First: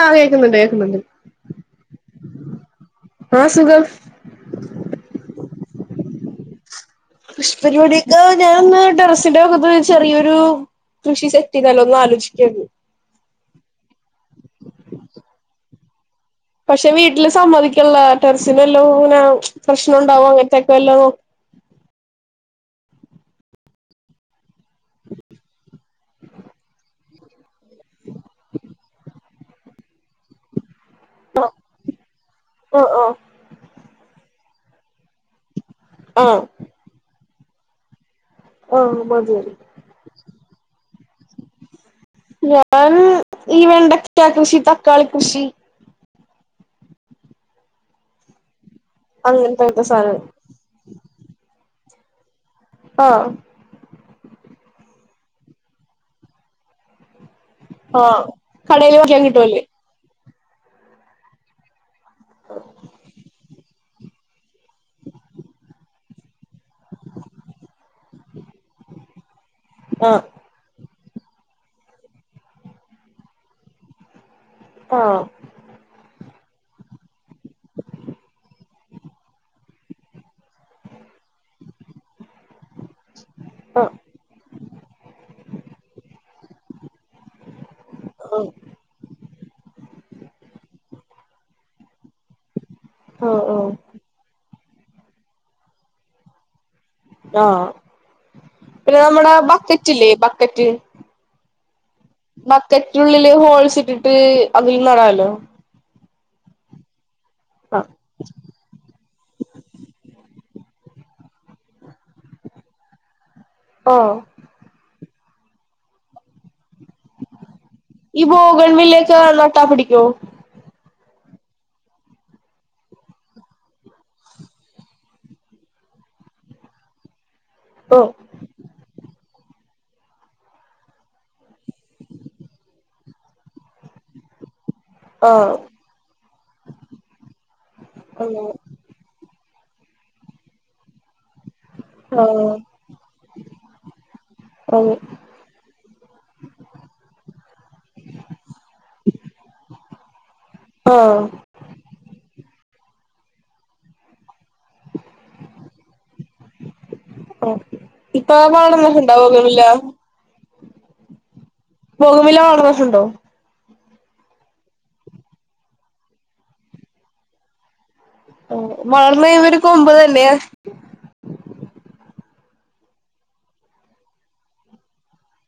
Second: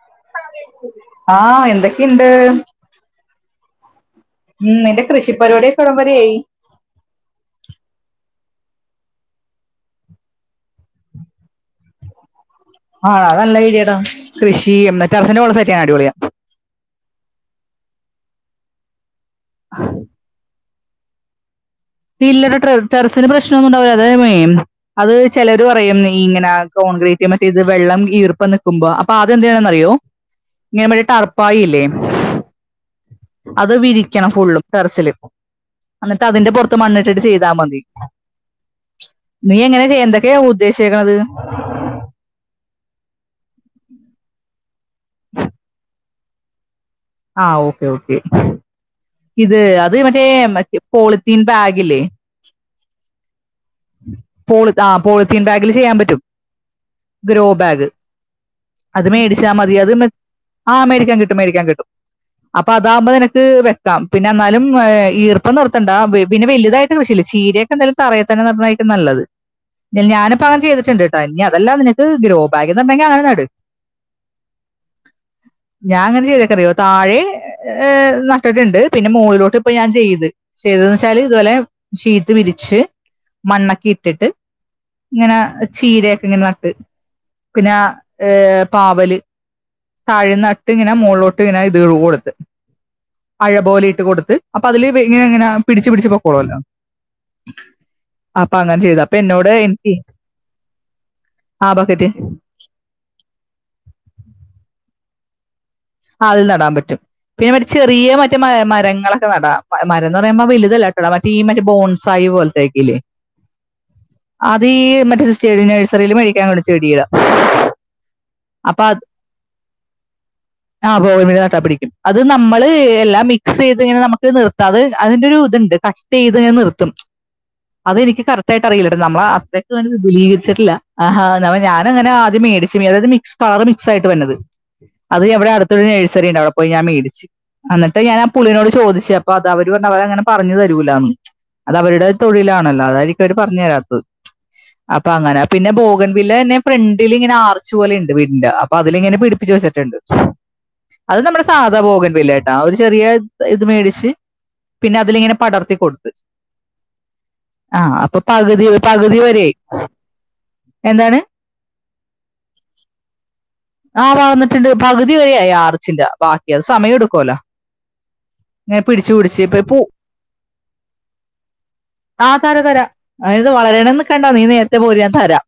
ആഹ് കേക്കുന്നുണ്ട് കേക്കുന്നുണ്ട് ആഹ് എന്തൊക്കെയുണ്ട് ആഹ് സുഖം ഉം നിന്റെ കൃഷിപ്പരിപടിയൊക്കെ എവിടെ വരയായി കൃഷി പരിപാടിയൊക്കെ ഞാനന്ന് ടെറസിന്റെ അകത്ത് ചെറിയൊരു കൃഷി സെറ്റ് ചെയ്താലോന്ന് ആലോചിക്കയായിരുന്നു ആഹ് അത് നല്ല ഐഡിയാടാ കൃഷി എന്ന ടെറസിൻ്റെ മുകളിൽ സെറ്റ് ചെയ്യാൻ അടിപൊളിയാ പക്ഷെ വീട്ടില് സമ്മതിക്കണില്ല ടെറിസിന് വല്ലോ ഇങ്ങനെ പ്രശ്നം ഉണ്ടാവും അങ്ങനത്തെയൊക്കെ വല്ലോ നോ ഇല്ലടാ ടെറസിന് പ്രശ്നം ഒന്നും ഉണ്ടാവില്ല അതേ അത് ചിലർ പറയും ഇങ്ങനെ കോൺക്രീറ്റ് മറ്റേ ഇത് വെള്ളം ഈർപ്പം നിൽക്കുമ്പോൾ അപ്പൊ അദ്യം എന്തു ചെയ്യണന്നറിയോ ഇങ്ങനെ ആഹ് ടർപ്പായില്ലേ ആഹ് അത് വിരി ക്കണം ഫുള്ളും ടെറസില് ആഹ് എന്നിട്ട് ആഹ് അതിന്റെ പുറത്ത് മണ്ണിട്ടട്ട് ചെയ്താൽ മതി ആഹ് മതി മതി നീ എങ്ങനെ ചെയ്യാ എന്തൊക്കെയാ ഉദ്ദേശിക്കണത് ഞാൻ ഈ വെണ്ടക്ക കൃഷി തക്കാളി കൃഷി ആഹ് ഓക്കേ ഓക്കെ ഇത് അങ്ങനത്തെക്കെ അത് സാധനം മറ്റേ പോളിത്തീൻ ബാഗില്ലേ ആഹ് പോള്ത്ത് ആഹ് പോളിത്തീൻ ബാഗില് ചെയ്യാൻ പറ്റും ഗ്രോ ബാഗ് ആഹ് കടേല് അത് വാങ്ങിക്കാൻ മേടിച്ചാ കിട്ടുവല്ലേ മതി അത് മ് ആഹ് മേടിക്കാൻ കിട്ടും മേടിക്കാൻ കിട്ടും അപ്പ അതാവുമ്പോ നിനക്ക് വെക്കാം പിന്നെന്നാലും ഏഹ് ഈർപ്പം നിർത്തണ്ട വി പിന്നെ വലുതായിട്ട് കൃഷില്ല ചീരയൊക്കെന്താലും തറെ തന്നെ നട്ന്നായിക്കും നല്ലത് ആഹ് ഞ-ഞാനും പ്പ അങ്ങനെ ചെയ്തിട്ട്ണ്ട് ട്ടോ ഇനി അതല്ല നിനക്ക് ഗ്രോ ബാഗിൽ നടണെങ്കി അങ്ങനെ നട് ആഹ് ഞാ ങ്ങനെ ചെയ്ത്ക്കറിയോ താഴി ഏഹ് നട്ട്ട്ട്ണ്ട് പിന്നെ മോളിലോട്ട് ഇപ്പ ഞാൻ ചെയ്ത് ചെയ്ത് ന്ന് വെച്ചാല് ഇതുപോലെ ശീറ്റ് വിരിച്ച് മണ്ണൊക്കെ ആഹ് ഇട്ടിട്ട് ങ്ങന ചീരയൊക്കെ ഇങ്ങനെ നട്ട് പിന്നെ ഏഹ് ആഹ് പാവല് താഴെന്നട്ട് ങ്ങനെ മോള്ളോട്ട് ങ്ങനെ ഇത് [unintelligible] കൊടുത്ത് അഴ ആഹ് പോലെ ഇട്ട് കൊടുത്ത് അപ്പ അതില് വെ-ഇങ്ങന ഇങ്ങന പിടിച്ച് പിടിച്ച് പൊക്കോളല്ലോ ആഹ് അപ്പ അങ്ങനെ പിന്നെ ചെയ്ത അപ്പ നമ്മടെ എന്നോട് എൻക്കെ ബക്കറ്റില്ലേ ബക്കറ്റ് ആഹ് ബക്കറ്റ് തെറ്റുള്ളില് ഹോൾസ് ഇട്ടിട്ട് അതിലും നടാലോ ആഹ് അതിൽ നടാൻ പറ്റും പിന്നെ മറ്റേ ചെറിയ മറ്റേ മഴ മരങ്ങളൊക്കെ നടാ പ-മരംന്നറയുമ്പോ വലുതല്ല നട മറ്റേ ഈ മറ്റേ ബോൺസ് ആയ് പോൽത്തേക്കല്ലേ ഹോ അതീ മറ്റേ [unintelligible] നഴ്സറീല് മേടിക്കാൻ ഉള്ള ചെടിയാ ഈ ബോഗൻവില്ലേക്കാ നട്ടാ പിടിക്കോ? ആഹ് ബോഗൻവില്ല നട്ട പിടിക്കും, അത് നമ്മള് എല്ലാം മിക്സ് ചെയ്ത് ഇങ്ങനെ നമുക്ക് നിർത്താതെ അതിന്റെ ഒരു ഇത്ണ്ട് കട്ട് ചെയ്ത്ങ്ങനെ നിർത്തും, ഓ അതെനിക്ക് കറ റ്റായിട്ട് അറിയില്ലട്ടൊ നമ്മള അത്രക്കങ്ങട്ട് വിപുലീകരിച്ചിട്ടില്ല, ആഹ് അപ്പൊ ഞാനു അങ്ങന ആദ്യം മേടിച്ചു പിന്നെ അത് അത് മിക്സ് കളറ് മിക്സ് ആയിട്ട് വര്നത്. അത് ഇവിടെ ആഹ് അടുത്തൊരു നഴ്സറി ഇണ്ട് അവിടെ പോയി ഞാൻ മേടിച്ച് അന്നിട്ട് ഞാൻ ആ അങ്ങനെ പുള്ളിനോട് ചോദിച്ച് അപ്പ അത് അവര് പറഞ്ഞു അവര് അത് അങ്ങനെ പറഞ്ഞു തരൂലാന്ന്. അത് അവരുടെ ഒരു ആഹ് തൊഴിലാണല്ലോ അതായിരിക്കു അവര് പർഞ്ഞു തരാത്തത്. അതെ അപ്പ അങ്ങനെ പിന്നെ ബോഗൻ വില്ലെ എന്നെ ഫ്രണ്ടിലിങ്ങനെ ആർച്ച് പോലെ ഇണ്ട് വീടിന്റെ അ പ്പ അതിലങ്ങനെ പിടിപ്പിച്ച് വെച്ചിട്ട്ണ്ട്. ആഹ് അത് നമ്മടെ സാധാ ബോഗൻ വില്ലേ ട്ടാ ഒരു ചെറിയ ഇത് മേടിച്ച് പിന്നെ അതിലിങ്ങനെ പടർത്തി കൊടുത്ത്. ആഹ്, അപ്പൊ ഇപ്പൊ പകുതി ഒരു വളർന്നിട്ടുണ്ടോ പകുതി ബോഗൺ വരെ, വില്ല എന്താണ്? ബോഗൻ വില്ല വളർന്ന്ട്ട്ണ്ടോ? ആഹ്, വളർന്നിട്ട്ണ്ട് പകുതി വരെ ആയി ആർച്ചിന്റ ബാക്കി അത് സമയൊടുക്കോല്ലോ ഓഹ്, വളർന്ന് കയ്യുമ്പോൾ ഒരു കൊമ്പ് തരണെ ആഹ് തര തര അതായത് വളരേനൊന്നിക്കണ്ട നീ നേര്ത്തെ പോര് ഞാൻ തരാ.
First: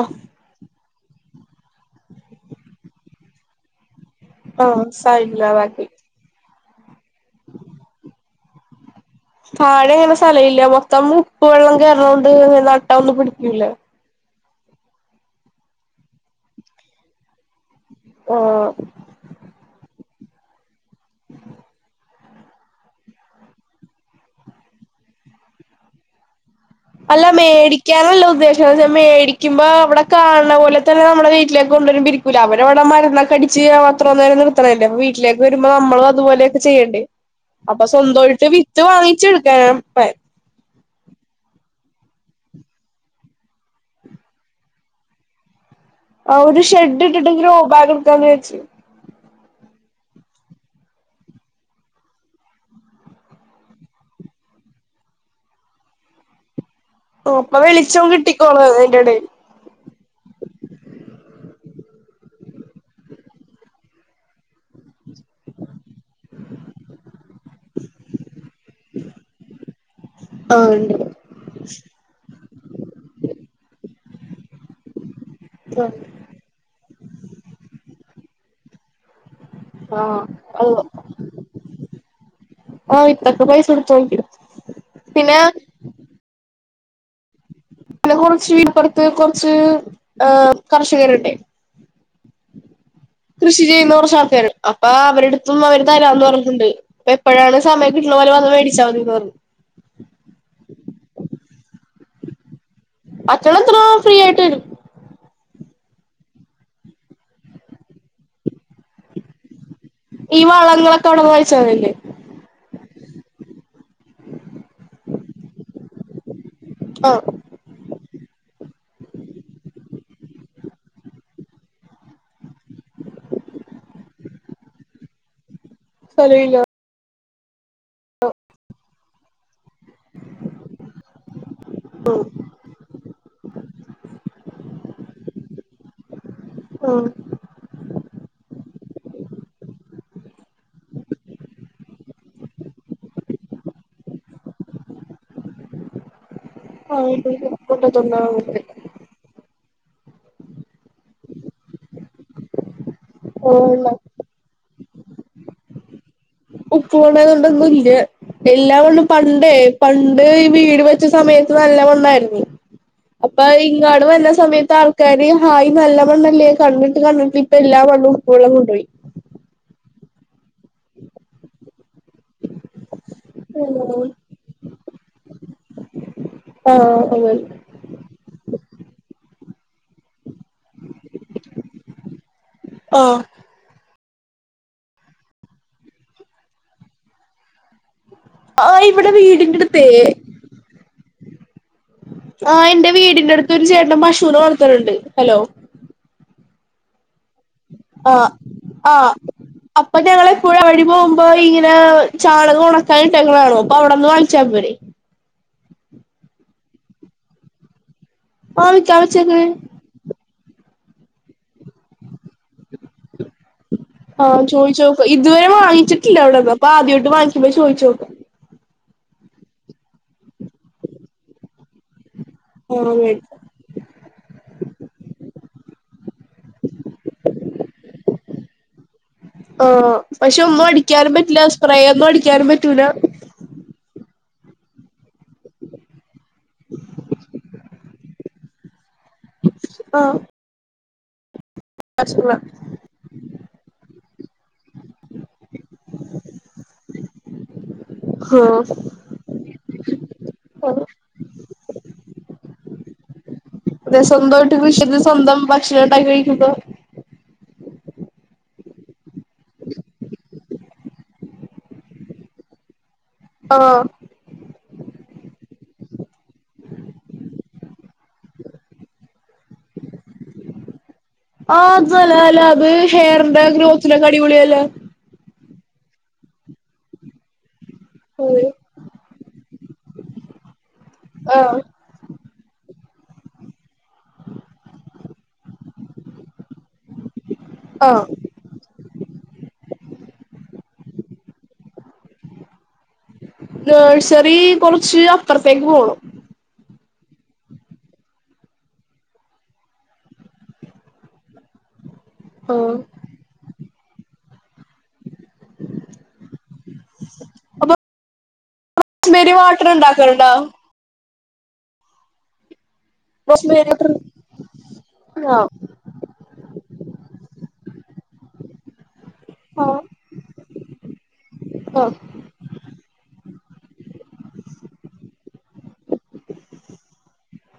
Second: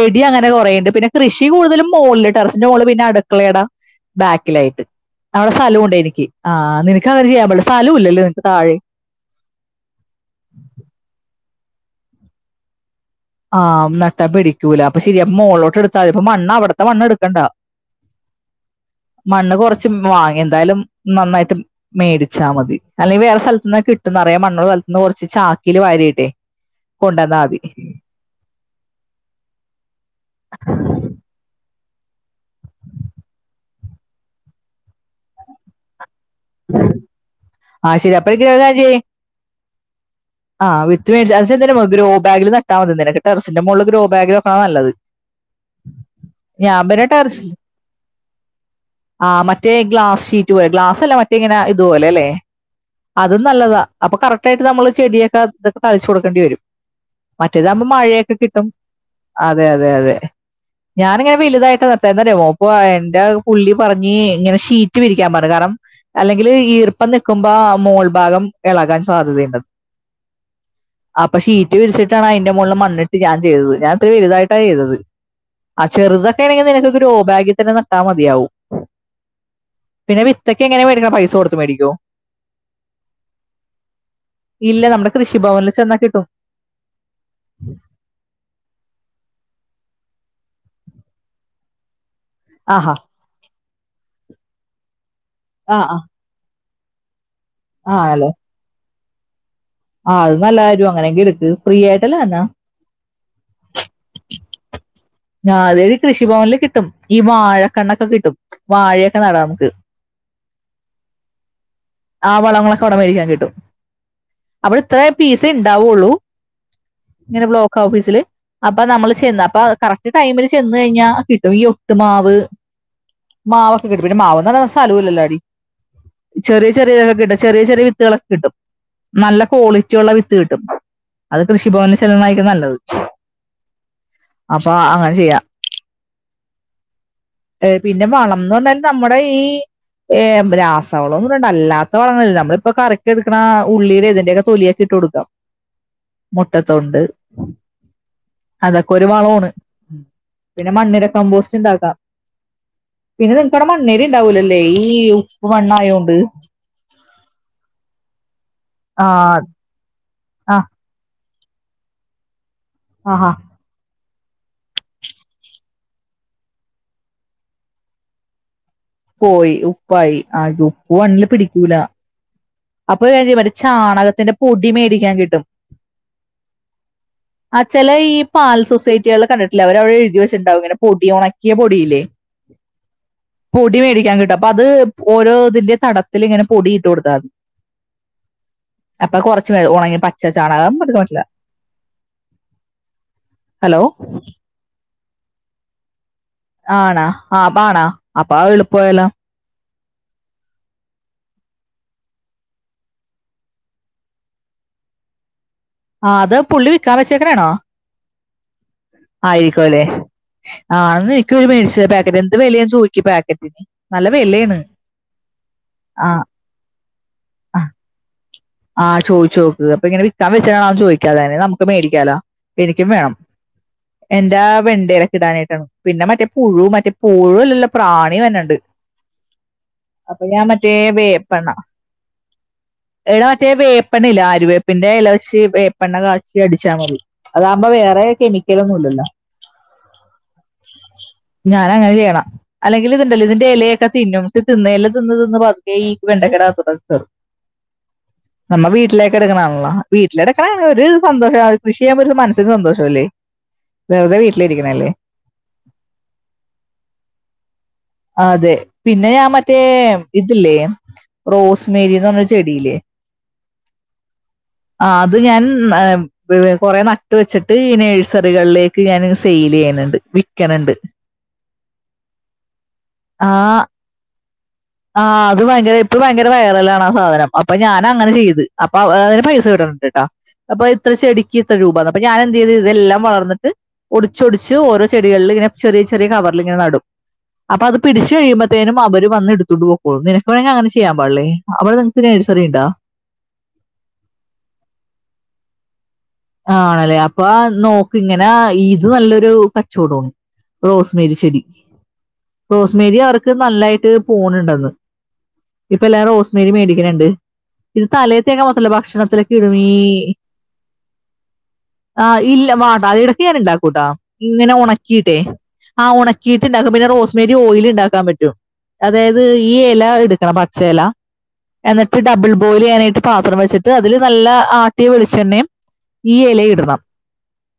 ആഹ് അങ്ങനെ കൊറേണ്ട്, പിന്നെ കൃഷി കൂടുതലും മോള്ല് ടെറസിന്റെ മോള് പിന്നെ അടുക്കളേട ബാക്കിലായിട്ട് ആഹ് അവടെ സൈഡിലാതാക്കി സലോണ്ട് എനിക്ക് ആഹ് നിനക്ക് അങ്ങനെ ചെയ്യാൻ പാടില്ല സലോല്ലല്ലൊ നിൻക്ക് താഴെ. താഴെ അങ്ങനെ സ്ഥല ഇല്ല മൊത്തം ഉപ്പ് വെള്ളം കേർണോണ്ട് അങ്ങനെ നട്ട ഒന്ന് പുടി ആം നട്ടാ പിടിക്കൂല അപ്പ ശരി അപ്പ മോളിലോട്ട് എടുത്താല് അപ്പ മണ്ണ് അവ്ട്ത്തെ മണ്ണ്ട്ക്കണ്ടാ. ഓഹ് മണ്ണ് കൊറച്ച് ഉം വാങ്ങ് എന്തായാലും നന്നായിട്ട് മേടിച്ചാൽ മതി അല്ലെയ് വേറെ സ്ഥലത്ത്ന്ന് കിട്ടും, നെറേ മണ്ണുള്ള സ്ഥലത്ത്ന്ന് കൊർച്ച് ചാക്കില് വാരി ഇടേ. അല്ല മേടിക്കാനല്ല ഉദ്ദേശം അവിടെ ചെന്ന് മേടിക്കുമ്പോ അവടെ കാണ് ണ പോലെ തന്നെ നമ്മളെ വീട്ടിലെ കൊണ്ടരുമ്പം ഇരിക്കൂല അവര് അവിടെ മരുന്നൊക്കെ അടിച്ച് അത്രോ നേരം നിർത്തണല്ലേ, അപ്പ വീട്ടിലേക്ക് വരുമ്പോ നമ്മളു അതുപോലെ ചെയ്യണ്ടേ അപ്പൊ ആ ശരി സ്വന്ത എനിക്ക് ആയിട്ട് വിത്ത് വാങ്ങിച്ച് എടുക്കാൻ പെ ആഹ് വിത്ത് മേടിച്ച് അനക്ക് [unintelligible] ഗ്രോ ബാഗില് നട്ടാൽ മതി നിനക്ക് ടെറസിൻ്റെ മോളില് ഗ്രോ ബാഗില് വക്ക്ണാ നല്ലത്. [inaudible] ആ ഒരു ഞാൻ ഷെഡ് പിന്നെ ഇട്ട്ട്ട് ഗ്രോബാഗ് എടുക്കാന്ന് വച്ച്. ആഹ്, മറ്റേ ഗ്ലാസ് ഷീറ്റ് പോലെ ഗ്ലാസ് അല്ല മറ്റേ ഇങ്ങനെ ഇതുപോലെ അല്ലെ അതും നല്ലതാ അപ്പൊ കറക്റ്റ് ആയിട്ട് നമ്മള് ചെടിയൊക്കെ അതൊക്കെ തളിച്ചു കൊടുക്കേണ്ടി വരും. അപ്പൊ മറ്റേതാവുമ്പോ വെളിച്ചം മഴയൊക്കെ കിട്ടിക്കോളും കിട്ടും. അതിന്റെ ഇടയിൽ അതെ അതെ അതെ ഞാനിങ്ങനെ വലുതായിട്ട് നട്ടെ എന്താന്നറിയോ [unintelligible] എന്റെ അഹ് പുള്ളി പറഞ്ഞ് ഇങ്ങനെ ഷീറ്റ് വിരിക്കാൻ പറഞ്ഞു കാരണം അല്ലെങ്കിലും ഈർപ്പം നിൽക്കുമ്പോൾ മോൾ ഭാഗം ഇളകാൻ സാധ്യതയുണ്ട്. ആഹ്, ഇണ്ട് ടാ അപ്പ ഷീറ്റ് വിരിച്ചിട്ടാണ് അയിന്റെ മുകളിൽ മണ്ണിട്ട് ഞാൻ ചെയ്തത് ഞാൻ ഇത്തിരി വലുതായിട്ടാണ് ചെയ്തത്. ആഹ്, ചെറുതൊക്കെ ആണെങ്കിൽ നിനക്ക് ഗ്രോബാഗിൽതന്നെ നട്ടാൽ മതിയാവും. ആ പിന്നെ വിത്തക്കെ എങ്ങനെ മേടിക്ക്‌ണെ പൈസ കൊടുത്ത് മേടിക്കോ? ആ വിത്തൊക്കെ പൈസ കൊടുത്ത് വാങ്ങിക്കും ഇല്ല, നമ്മള് പിന്നെ കൃഷിഭവനിൽ ചെന്നാൽ കിട്ടും. പിന്നെ കുറച്ച് വീടിപ്പുറത്ത് കുറച്ച് ഏഹ് കർഷകരുണ്ട്. ആഹ് കൃഷി ചെയ്യുന്ന കുറച്ച് ആൾക്കാര് അപ്പൊ അവരുടുത്തൊന്നു ആ അവര് തരാന്ന് പറഞ്ഞിട്ടുണ്ട്. അപ്പൊ എപ്പഴാണ് ആ സമയം കിട്ടണപോലെവന്ന് മേടിച്ച മതിന്ന് പറഞ്ഞു ആഹ് അത് നല്ല കാര്യ അങ്ങനെങ്കി എടുക്ക് ഫ്രീ ആയിട്ടല്ലോ തന്നാ [unintelligible] ഫ്രീയായിട്ട് രും ഞാരികൃഷിഭവനില് കിട്ടും ഈ വാഴക്കണ്ണക്ക കിട്ടും വാഴക്കെ നടാം മുക്ക് ഈ വളങ്ങളൊക്കെവടുന്ന് [unintelligible] ആ വളങ്ങളൊക്കെ അവിടെമേടിക്കാൻ കിട്ടും ഉ [inaudible] അവടെ ഇത്ര പേസേ ഇണ്ടാവുള്ളൂ ആഹ് ഇങ്ങനെ ബ്ലോക്ക് ഔഫീസില് അപ്പ നമ്മള് ചെന്ന് അപ്പ കറക്ട് ടൈമില് ചെന്ന കഴിഞ്ഞാ കിട്ടും ഈ ഒട്ട്മാവ് മാവൊക്കെ കിട്ടും പിന്നെ മാവ് ഒന്നും [inaudible] സഥലവില്ലലോഡീ സ്ഥലമില്ല ചെറിയ ചെറിയ ഇതക്കെ കിട്ടും ചെറിയ ചെറിയ വിത്തുകളൊക്കെ കിട്ടും നല്ല ക്വാളിറ്റി ഒള്ള വിത്ത് കിട്ടും അത് കൃഷിഭവനില് ചൊല്ലുന്നതായിരിക്കുംനല്ലത് അപ്പ അങ്ങനെ ചെയ്യാം ആഹ് ഏയ് പിന്നെ വളംന്ന് വന്നാൽ നമ്മുടെ ഈ ഏഹ് രാസവളം ഒന്നും വേണ്ട അല്ലാത്ത വളങ്ങള് നമ്മളിപ്പൊ കറിക്ക് എടുക്കണ ഉള്ളീടെ ഇതിന്റെക്കെ തൊലിയക്കിട്ട് കൊടുക്കാം മുട്ടത്തൊണ്ട് ആഹ് അത ഒരു വളവൂണ് പിന്നെ മണ്ണിര കമ്പോസ്റ്റ് ഇണ്ടാക്കാം പിന്നെ നിക്കവടെമണ്ണേരി ഇണ്ടാവൂലല്ലേ ഈ ഉപ്പ് മണ്ണ് ആയോണ്ട് ഉപ്പു മണ്ണയത് കൊണ്ടൊന്നും ഇല്ല എല്ലാ മണ്ണും ആഹ് പണ്ടേ പണ്ട് ഈ ആഹ് വീട് വെച്ച സമയത്ത് നല്ല മണ്ണായിരുന്നു ആഹാ അപ്പൊ ഇങ്ങാട് വന്ന സമയ ആൾക്കാരി ഹായ് നല്ല മണ്ണല്ലേ കണ്ണ്ട്ട് കണ്ണ് ട്ട് ഇപ്പ എല്ലാ മണ്ണും ഉപ്പ് വെള്ളം കൊണ്ടുപോയി പോയി ഉപ്പായി ആഹ് ഉപ്പ് വണ്ണില് പിടിക്കൂല അപ്പൊ ഒരു കാര്യം ചെയ്യ്‌ മറ്റേ ചാണകത്തിന്റെ പൊടി മേടിക്കാൻ കിട്ടും ആഹ് അങ്ങനെ [unintelligible] ചില ഈ പാൽ സൊസൈറ്റികൾ കണ്ടിട്ടിലേ അവര് അവടെ എഴുതി വച്ചിട്ടുണ്ടാവും ഇങ്ങനെ പൊടി ഒണക്കിയ പൊടില്ലേ ആഹ് പൊടി മേടിക്കാൻ കിട്ടും അപ്പൊ അത് ഓരോ ഇതിന്റെ തടത്തിൽ ഇങ്ങനെ പൊടി ഇട്ടു കൊടുത്താ തി ആഹ് ഇവിടെ അപ്പൊ കൊറച്ചു വീടിന്റെ വേൾ അടുത്തേ ഉണങ്ങി പച്ച ചാണകം [unintelligible] പറ്റില്ല ആഹ് എന്റെ വീടിന്റെ അടുത്ത് ഒരു ഹലോ ചേട്ടൻ പശൂന വളർത്തണംണ്ട് ഹലോ ആഹ്ണ ആഹ് ആഹ് അപ്പൊ ഞങ്ങൾ എപ്പോഴും വഴി പോകുമ്പോ ഇങ്ങനെ ചാണകം ഉണക്കാനിട്ടേക്ക്ണ കാണു അപ്പൊ അവിടെന്ന് വാങ്ങിച്ചാ പോരെ ആഹ് അത് പുള്ളി വിക്കാൻ വെച്ചേക്കനാണോ ആഹ് വിക്കാൻ വെച്ചേക്കണ് ആയിരിക്കല്ലെ [unintelligible] ന്ന് എനിക്കൊരു മേടിച്ച പാക്കറ്റ് എന്ത് വിലിയാൻ ചോദിക്കും പാക്കറ്റ് ആഹ് ചോയിച്ചു നോക് ഇതുവരെ ആ വാങ്ങിച്ചിട്ടില്ല അവിടെന്ന് അപ്പ ആദ്യട്ട് വാങ്ങിക്കുമ്പോ ചോദിച്ചു നോക് ആഹ് ചോദിച്ച് നോക്ക് അപ്പ ഇങ്ങനെ വിക്കാൻ വെച്ചാണ ചോദിക്കാതെന്നെ നമുക്ക് മേടിക്കാലാ എനിക്കും ആഹ് വേണം മേടിക്കാം എന്റെ വെണ്ടലക്ക ഇടാനായിട്ടാണ് പിന്നെ മറ്റേ പുഴു മറ്റേ മറ്റേ പുഴുവ അല്ലലോ പ്രാണി വരണണ്ട് ആഹ് പക്ഷെ ഒന്നും അടിക്കാനും പറ്റില്ല വേപ്പെണ്ണ സ്പ്രേ ഒന്നും അടിക്കാനും പറ്റൂല എടാ മറ്റേ വേപ്പണ്ണല്ല ആരുവേപ്പിന്റെ ഇല വെച്ച് വേപ്പെണ്ണ കാച് ച്ചി അടിച്ചാ മതി അതാകുമ്പോ വേറെ കെമിക്കലൊന്നും ഇല്ലല്ലോ ആഹ് ഞാന അങ്ങനെ ചെയ്യണം അല്ലെങ്കിൽ ഇതുണ്ടല്ലോ ഇതിന്റെ ഇലയൊക്ക തിന്നും ഇല തിന്ന് തിന്ന് പതുക്കെ ഈ വെണ്ടക്കെടാ കത്ത് കയറും നമ്മ വീട്ടിലേക്ക എടുക്കണല്ലോ വീട്ടിലെടുക്കണങ്കിൽ ആഹ് ഒരു സന്തോഷം കൃഷി ചെയ്യാൻപറ്റുന്നത് മനസ്സിന് സന്തോഷമല്ലേ അതെ വെറുതെ സ്വന്തംമായിട്ട് കൃഷി വീട്ടിലിരിക്കണല്ലേ ചെയ്ത് സ്വന്തം ഭക്ഷണം ഇണ്ടാക്കി കഴിക്കുമ്പം അതെ പിന്നെ ഞാൻ മറ്റേ ഇതില്ലേ റോസ് മേരിന്ന് പറഞ്ഞരു ചെടില്ലേ ആഹ് ആ അത് ഞാൻ കൊറെ നട്ട് വെച്ചിട്ട് ഇന നെഴ്സറികളിലേക്ക് ഞാൻ സെയിൽ ചെയ്യുന്നുണ്ട്. വിക്കണണ്ട് ആ അതല്ല അല്ല അത് ഹെയറിന്റെ ഗ്രോത്തിലക്ക അടിപൊളിയല്ലേ ആഹ് അത് ഭയങ്കര ഇപ്പ ഭയങ്കര വയറല ആണ് ആ സാധനം അപ്പൊ ഞാൻ അങ്ങനെ ചെയ്ത് അതെ അപ്പ അതിന് പൈസ കിട്ടണണ്ട്ട്ടാ അപ്പൊ ഇത്ര ചെടിക്ക് ഇത്ര ആഹ് രൂപ അപ്പ ഞാന് എന്ത് ചെയ്തു ഇതെല്ലാം വളർന്ന്ട്ട് ഒടിച്ചൊടിച്ച് ഓരോ ചെടികളിൽ ഇങ്ങനെ ചെറിയ ചെറിയ കവറ്ൽ ഇങ്ങെ നടും അപ്പൊ അത് ആഹ് പിടിച്ച കഴിയുമ്പോത്തേനും അവര് വന്ന എടുത്തണ്ട് പോക്കോളും നിനക്ക് വേണെങ്കിൽ അങ്ങനെ ചെയ്യാൻ പാടില്ലേ അവിടെ നെഴ്സ സറിണ്ടാ നഴ്സറി കുറച്ച് അപ്പുറത്തേക്ക് പോണം ആണല്ലേ അപ്പൊ നോക്ക് ഇങ്ങനെ ഇത് നല്ലൊരു കച്ചോട റോസ്മേരി ചെടി ആഹ് റോസ്മേരി അവർക്ക് നല്ലായിട്ട് പോണുണ്ടന്ന് ഇപ്പൊ എല്ലാരും റോസ് മേരി മേടിക്കണ് ഇണ്ട് അപ്പൊ ഇത് തലേത്തേക്കെ മാത്രല്ല ഭക്ഷണത്തിലൊക്കെ റോസ്മേരി ഇടുമി വാട്ടർ ഉണ്ടാക്കാറുണ്ടോ ആ ഇല്ല വാട്ട അതി ഇടക്ക് ഞാൻ റോസ്മേരി ഇണ്ടാക്കൂട്ടാ വാട്ടർ ഇങ്ങനെ ഉണക്കിട്ടെ ആഹ് ആ ഉണക്കിയിട്ട്ണ്ടാക്കും പിന്നെ റോസ്മേരി ഓയിൽ ഉണ്ടാക്കാൻ പറ്റും അതായത് ഈ ആഹ് ഇല എടുക്കണം പച്ച ഇല ആഹ് എന്നിട്ട് ഡബിൾ ബോയിൽ ചെയ്യാനായിട്ട് പാത്രം വെച്ചിട്ട് അതിൽ നല്ല ആട്ടിയ വെളിച്ചെണ്ണയും ഈ ഇലയും ഇടണം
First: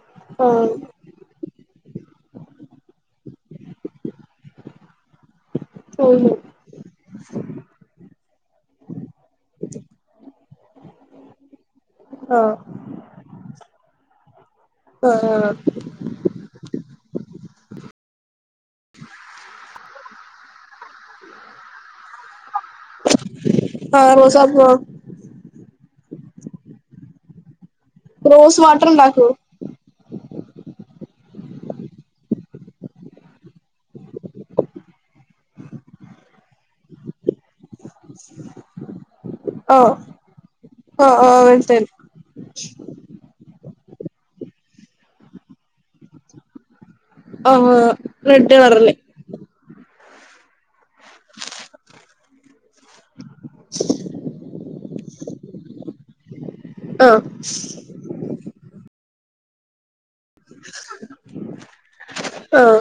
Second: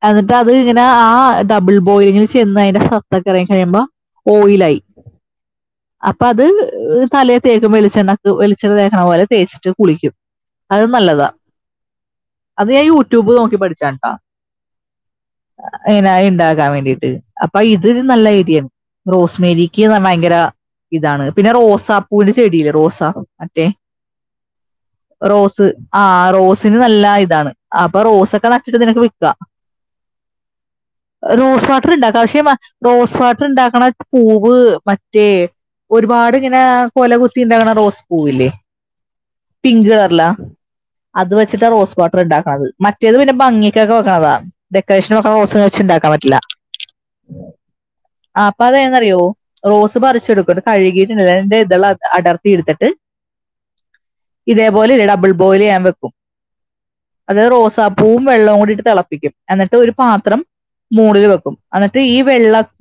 എന്നിട്ട് ആഹ് അത് ഇങ്ങനെ ആ ഡബിൾ ബോയിലിങ്ങിൽ ചെന്ന് അതിന്റെ സത്തക്ക ഇറങ്ങി കഴിയുമ്പോ ഓയിലായി അപ്പൊ അത് തലേ തേക്കുമോ വെളിച്ചെണ്ണക്ക് വെിച്ചെണ്ണ തേക്കണ പോലെ തേച്ചിട്ട് കുളിക്കും അത് നല്ലതാ ആഹ് ആഹ് അത് ഞാൻ യൂട്യൂബ് നോക്കി പഠിച്ചട്ടാ ആഹ് അങ്ങനെ ഇണ്ടാക്കാൻ വേണ്ടീട്ട് അപ്പൊ ഇത് നല്ല ഐഡിയാണ് റോസ് മേരിക്ക് ഭയങ്കര ഇതാണ് പിന്നെ റോസാപ്പൂവിന്റെ ചെടില് റോസാ മറ്റേ ആഹ് റോസ് ആഹ് റോസ് ആഹ് റോസിന് നല്ല ഇതാണ് അപ്പൊ റോസൊക്കെ റോസ് നട്ടിട്ട് വാട്ടർ നിനക്ക് ഉണ്ടാക്കോ വിക്കാ റോസ് വാട്ടർ ഇണ്ടാക്ക പക്ഷെ റോസ് വാട്ടർ ഇണ്ടാക്കണ പൂവ് മറ്റേ ഒരുപാട് ഇങ്ങനെ കൊല കുത്തി ഉണ്ടാക്കണ റോസ് പൂവില്ലേ പിങ്ക് ആഹ് കളറല്ല ആഹ് അത് ആഹ് വെച്ചിട്ടാ മനസ്സിലായി റോസ് വാട്ടർ ഇണ്ടാക്ക ണത് മറ്റേത് പിന്നെ ഭംഗിക്കൊക്കെ വെക്കണതാ ഡെക്കറേഷൻ വക്ക്ണ റോസ് വെച്ച് ഉണ്ടാക്കാൻ പറ്റില്ല ആഹ് ആഹ് റെഡ് അപ്പൊ കളറല്ലേ ഏതന്ന്റിയോ റോസ് പറിച്ചടുക്കും കഴുകിയിട്ടണ്ടില്ലന്റെ ഇത അടർത്തിെടുത്തിട്ട് ട്ട് ഇതേപോലെ ഡബിൾ ബോയിൽ ചെയ്യാൻ വെക്കും ആഹ് അത് റോസാപ്പൂവും വെള്ളവും കൂടിയിട്ട് തിളപ്പിക്കും എന്നിട്ട് ഒരു പാത്രം മൂളില് വെക്കും എന്നിട്ട് ഈ വെള്ള ആഹ്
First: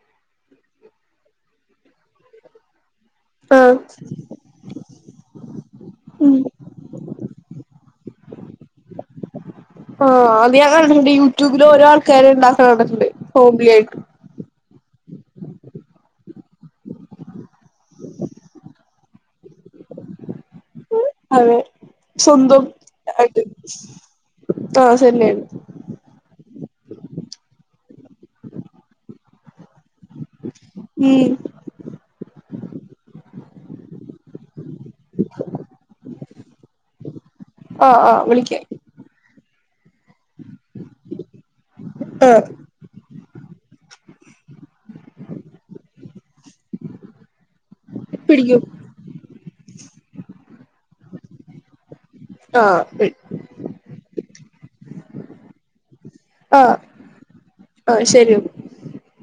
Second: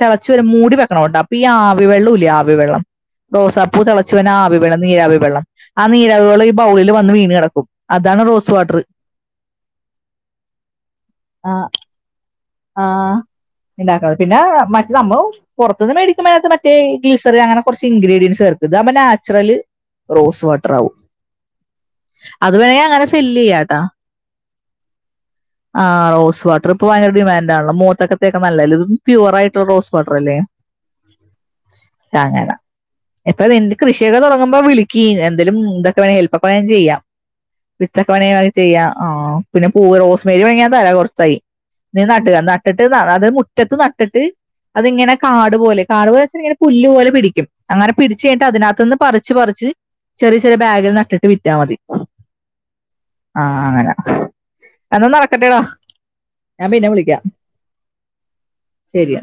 തിളച്ച വരെ മൂടി വെക്കണോണ്ടോ അപ്പൊ ഈ ആവി വെള്ളൂല്ലേ ആവി വെള്ളം ആഹ് റോസാപ്പൂ തിളച്ചുവന ആവി നീരവി വെള്ളം ആ നീരവി ഉം വെള്ളം ഈ ബൗളിൽ വന്ന് വീണ് കിടക്കും അതാണ് റോസ് വാട്ടർ ആഹ് അത് ഞാൻ കണ്ടിട്ടുണ്ട് യൂട്യൂബില് ഓരോ ആൾക്കാര്ണ്ടാ ആഹ് ഇണ്ടാക്ക പിന്നെ മറ്റ സംഭവ പുറത്തുന്ന് മേടിക്കുമോഴക മറ്റേ ഗീസർ അങ്ങനെ കുറച്ച് ഇൻഗ്രീഡിയൻസ് കേർക്ക അപ്പൊ നാച്ചുറല് റോസ് വാട്ടറാവും അതെ സ്വന്തം സെല്ല് ആട്ട് ചെയ്യാട്ടാ ആഹ് സന്നെയാണ് ആ റോസ് വട്ടർ ഇപ്പൊ ഭയങ്ക ഡിമാൻഡ് ആണല്ലോ മൂത്തക്കത്തൊക്കെ നല്ലേ ഇത് പ്യൂർ ആയിട്ടുള്ള റോസ് വാട്ടർ അല്ലേ ഉം സാങ്ങല്ല ഇപ്പൊ നിന്റെ കൃഷിയൊക്കെ തുടങ്ങുമ്പോൾ വിളികീ എന്തേലും ന്തൊക്കെ വേണങ്കി ഹെൽപ്പ്ക്കെ ഞാൻ ചെയ്യാം ആഹ് വിത്തോക്കെ ആഹ് വേണേൽ അത് വിളിക്കാം ചെയ്യ ആ പിന്നെ പൂ റോസ് മേരി വേണങ്കിൽ ഞാൻ തരാ കുറച്ചായി നീ നട്ടുക ആഹ് നട്ടിട്ട് അത് മുറ്റത്ത് നട്ടിട്ട് അതിങ്ങനെ കാട് പോലെ കാട് പോലെ വെച്ച ഇങ്ങനെ പുല്ല് പോലെ പിടിക്കും അങ്ങനെ പിടിച്ച് കഴിഞ്ഞട്ട് പിടിക്കും അതിനകത്ത് നിന്ന് പറിച്ച്ച് പറിച്ച് ചെറിയ ചെറിയ ബാഗിൽ നട്ടിട്ട് വിറ്റാ മതി ആഹ് ആഹ് അങ്ങനെ എന്നും നടക്കട്ടെടോ ആഹ് ആഹ് ശരി ന്നാ ശരിയ